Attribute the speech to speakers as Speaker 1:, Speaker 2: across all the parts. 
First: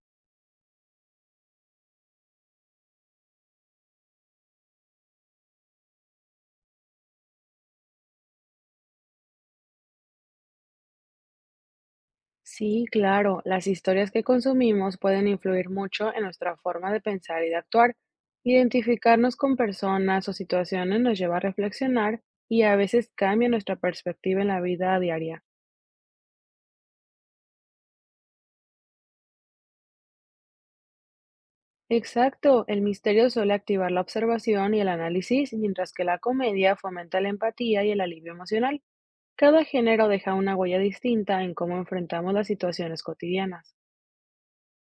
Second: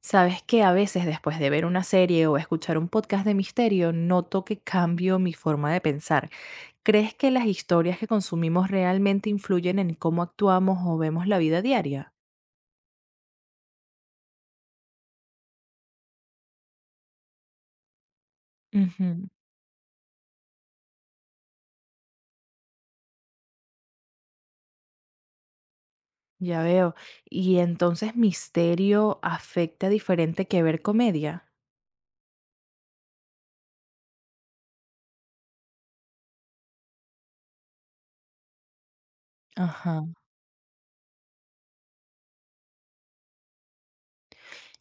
Speaker 1: Sabes que a veces después de ver una serie o escuchar un podcast de misterio, noto que cambio mi forma de pensar. ¿Crees que las historias que consumimos realmente influyen en cómo actuamos o vemos la vida diaria?
Speaker 2: Sí, claro, las historias que consumimos pueden influir mucho en nuestra forma de pensar y de actuar.
Speaker 1: Ujú,
Speaker 2: Identificarnos con personas o situaciones nos lleva a reflexionar y a veces cambia nuestra perspectiva en la vida diaria.
Speaker 1: ya veo. ¿Y entonces misterio afecta diferente que ver comedia?
Speaker 2: Exacto, el misterio suele activar la observación y el análisis, mientras que la comedia fomenta la empatía y el alivio emocional. Cada
Speaker 1: Ajá.
Speaker 2: género deja una huella distinta en cómo enfrentamos las situaciones cotidianas.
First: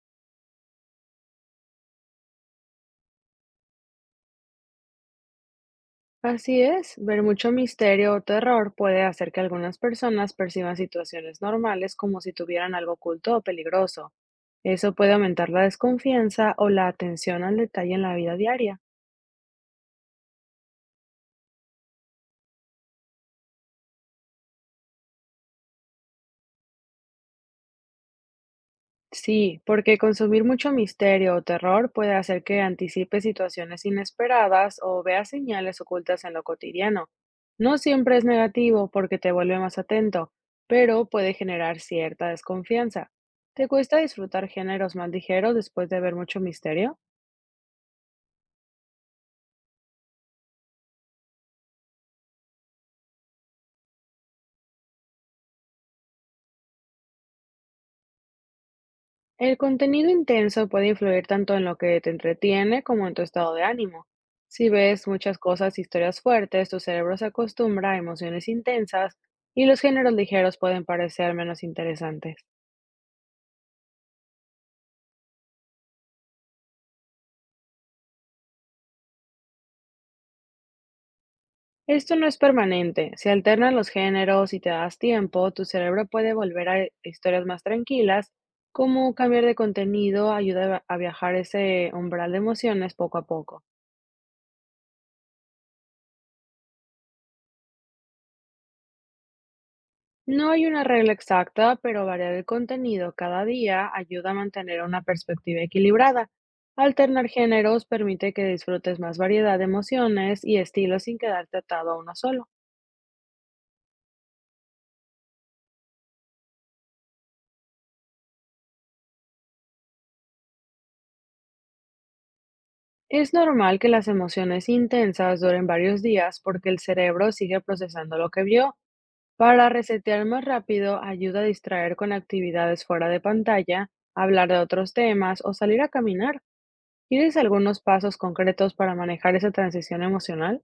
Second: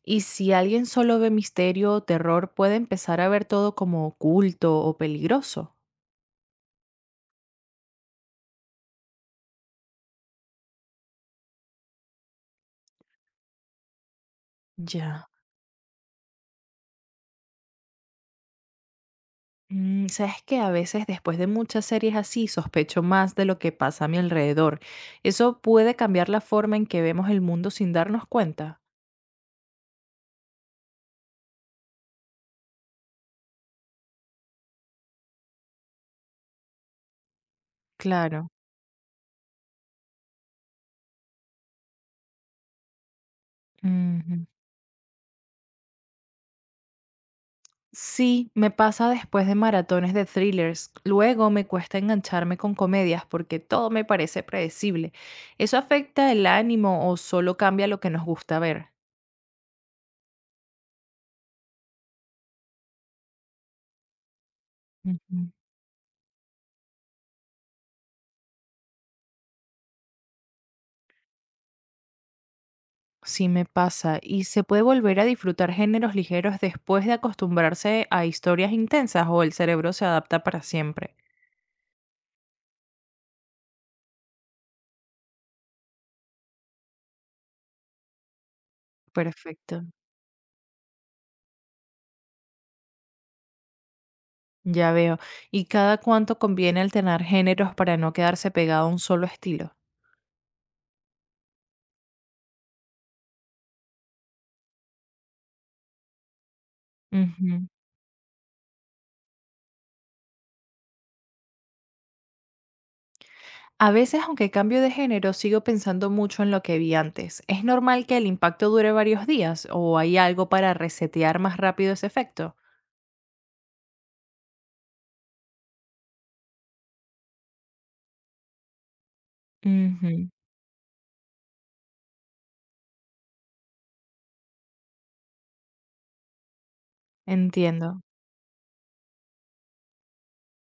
Speaker 1: ¿Y si alguien solo ve misterio o terror, puede empezar a ver todo como oculto o peligroso?
Speaker 2: Así es, ver mucho misterio o terror puede hacer que algunas personas perciban situaciones normales como si tuvieran algo oculto o peligroso. Eso puede
Speaker 1: Ya.
Speaker 2: aumentar la desconfianza o la atención al detalle en la vida diaria.
Speaker 1: Sabes que a veces después de muchas series así sospecho más de lo que pasa a mi alrededor. Eso puede cambiar la forma en que vemos el mundo sin darnos cuenta.
Speaker 2: Sí, porque consumir mucho misterio o terror puede hacer que anticipes situaciones inesperadas o veas señales ocultas en lo cotidiano. No siempre es
Speaker 1: Claro.
Speaker 2: negativo porque te vuelve más atento, pero puede generar cierta desconfianza. ¿Te cuesta
Speaker 1: Ujú.
Speaker 2: disfrutar géneros más ligeros después de ver mucho misterio?
Speaker 1: Sí, me pasa después de maratones de thrillers. Luego me cuesta engancharme con comedias porque todo me parece predecible. ¿Eso afecta el ánimo o solo cambia lo que nos gusta ver?
Speaker 2: El contenido intenso puede influir tanto en lo que te entretiene como en tu estado de ánimo. Si ves muchas cosas, historias fuertes, tu cerebro se acostumbra a emociones intensas y los géneros ligeros pueden parecer menos interesantes.
Speaker 1: Sí me pasa. ¿Y se puede volver a disfrutar géneros ligeros después de acostumbrarse a historias intensas o el cerebro se adapta para siempre?
Speaker 2: Esto no es permanente. Si alternas los géneros y te das tiempo, tu cerebro puede volver a historias más tranquilas, como cambiar de
Speaker 1: Perfecto,
Speaker 2: contenido ayuda a viajar ese umbral de emociones poco a poco.
Speaker 1: ya veo. ¿Y cada cuánto conviene alternar géneros para no quedarse pegado a un solo estilo?
Speaker 2: No hay una regla exacta, pero variar el contenido cada día ayuda a mantener una perspectiva equilibrada. Alternar
Speaker 1: Ujú.
Speaker 2: géneros permite que disfrutes más variedad de emociones y estilos sin quedarte atado a uno solo.
Speaker 1: A veces, aunque cambio de género, sigo pensando mucho en lo que vi antes. ¿Es normal que el impacto dure varios días o hay algo para resetear más rápido ese efecto?
Speaker 2: Es normal que las emociones intensas duren varios días porque el cerebro sigue procesando lo que vio. Para resetear
Speaker 1: Ujú,
Speaker 2: más rápido, ayuda a distraer con actividades fuera de pantalla, hablar de otros temas o salir a caminar. ¿Tienes algunos
Speaker 1: entiendo.
Speaker 2: pasos concretos para manejar esa transición emocional?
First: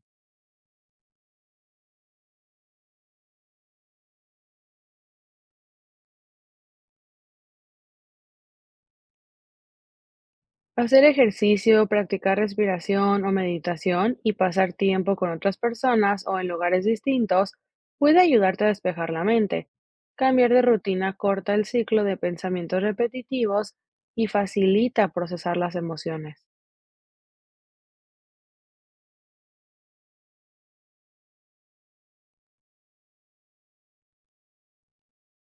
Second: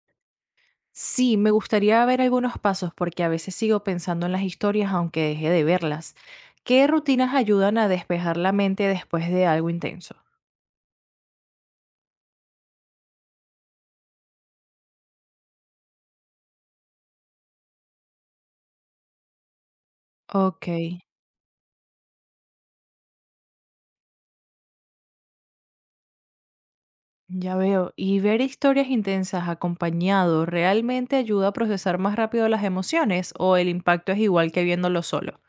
Speaker 1: Sí, me gustaría ver algunos pasos porque a veces sigo pensando en las historias aunque deje de verlas. ¿Qué rutinas ayudan a despejar la mente después de algo intenso?
Speaker 2: Hacer ejercicio, practicar respiración o meditación y pasar tiempo con otras personas o en lugares distintos puede ayudarte a despejar la mente. Cambiar de
Speaker 1: Ok,
Speaker 2: rutina corta el ciclo de pensamientos repetitivos y facilita procesar las emociones.
Speaker 1: ya veo. Y ver historias intensas acompañado realmente ayuda a procesar más rápido las emociones o el impacto es igual que viéndolo solo.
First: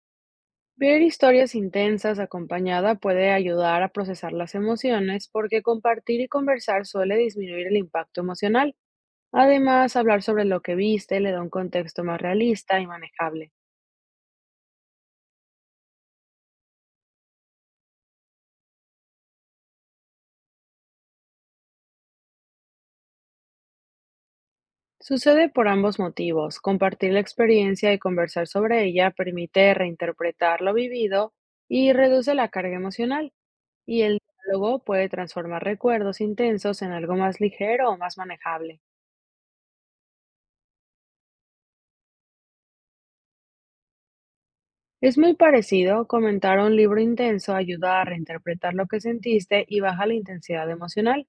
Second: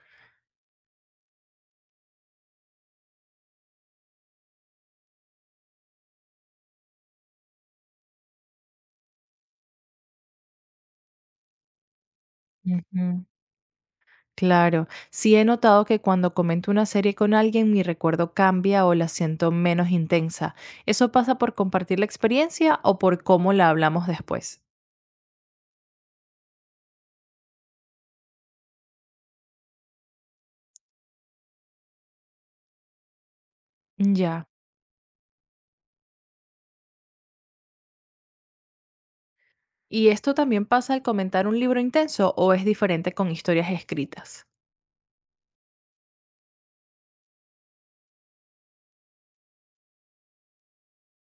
Speaker 2: Ver historias intensas acompañada puede ayudar a procesar las emociones porque compartir y conversar suele disminuir el impacto emocional. Además, hablar sobre lo que viste le da un contexto más realista y
Speaker 1: Ujú.
Speaker 2: manejable.
Speaker 1: Claro, sí he notado que cuando comento una serie con alguien mi recuerdo cambia o la siento menos intensa. ¿Eso pasa por compartir la experiencia o por cómo la hablamos después?
Speaker 2: Sucede por ambos motivos. Compartir la experiencia y conversar sobre ella permite reinterpretar lo vivido y reduce la carga emocional, y el
Speaker 1: Ya.
Speaker 2: diálogo puede transformar recuerdos intensos en algo más ligero o más manejable.
Speaker 1: ¿Y esto también pasa al comentar un libro intenso o es diferente con historias escritas?
Speaker 2: Es muy parecido, comentar un libro intenso ayuda a reinterpretar lo que sentiste y baja la intensidad emocional,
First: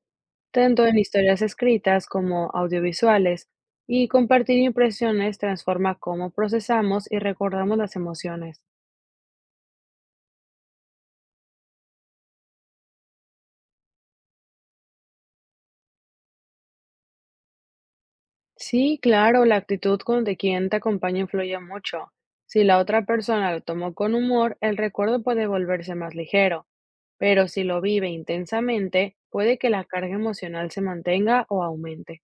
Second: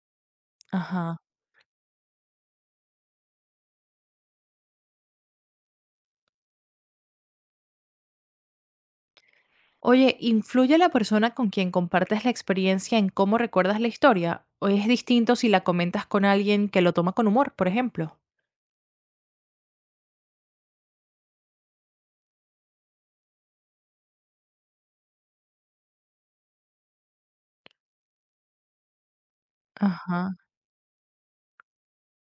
Speaker 2: tanto en
Speaker 1: Ajá.
Speaker 2: historias escritas como audiovisuales, y compartir impresiones transforma cómo procesamos y recordamos las emociones.
Speaker 1: Oye, ¿influye la persona con quien compartes la experiencia en cómo recuerdas la historia? ¿O es distinto si la comentas con alguien que lo toma con humor, por ejemplo?
Speaker 2: Sí, claro, la actitud con de quien te acompaña influye mucho. Si la otra persona lo tomó con humor, el recuerdo puede volverse más ligero, pero si lo vive intensamente, puede que la carga
Speaker 1: Ajá.
Speaker 2: emocional se mantenga o aumente.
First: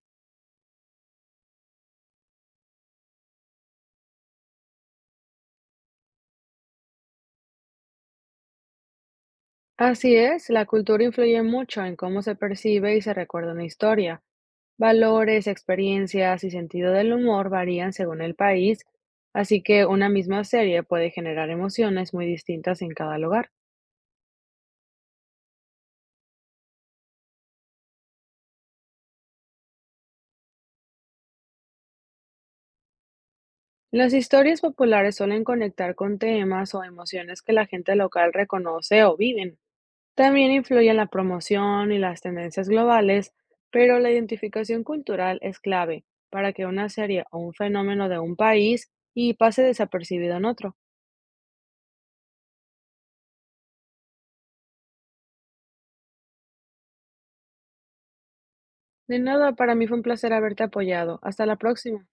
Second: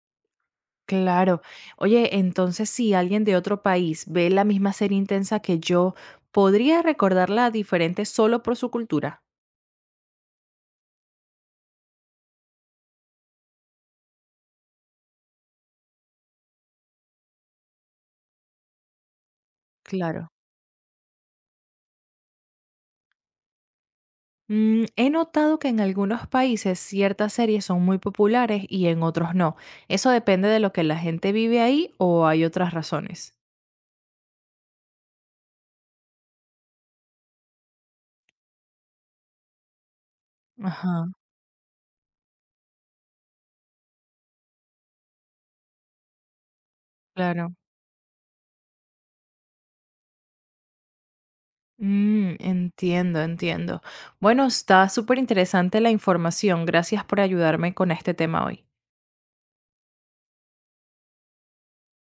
Speaker 1: Claro. Oye, entonces si alguien de otro país ve la misma serie intensa que yo, ¿podría recordarla diferente solo por su cultura?
Speaker 2: Así es, la cultura influye mucho en cómo se percibe y se recuerda una historia. Valores, experiencias y sentido del humor varían según el país, así que una
Speaker 1: Claro.
Speaker 2: misma serie puede generar emociones muy distintas en cada lugar.
Speaker 1: He notado que en algunos países ciertas series son muy populares y en otros no. ¿Eso depende de lo que la gente vive ahí o hay otras razones?
Speaker 2: Las historias populares suelen conectar con temas o emociones que la gente local reconoce o viven. También influyen
Speaker 1: Ajá,
Speaker 2: la promoción y las tendencias globales, pero la identificación cultural es clave para que una serie o un
Speaker 1: claro.
Speaker 2: fenómeno de un país y pase desapercibido en otro.
Speaker 1: Entiendo, entiendo. Bueno, está súper interesante la información. Gracias por ayudarme con este tema hoy.
Speaker 2: De nada, para mí fue un placer haberte apoyado. Hasta la próxima.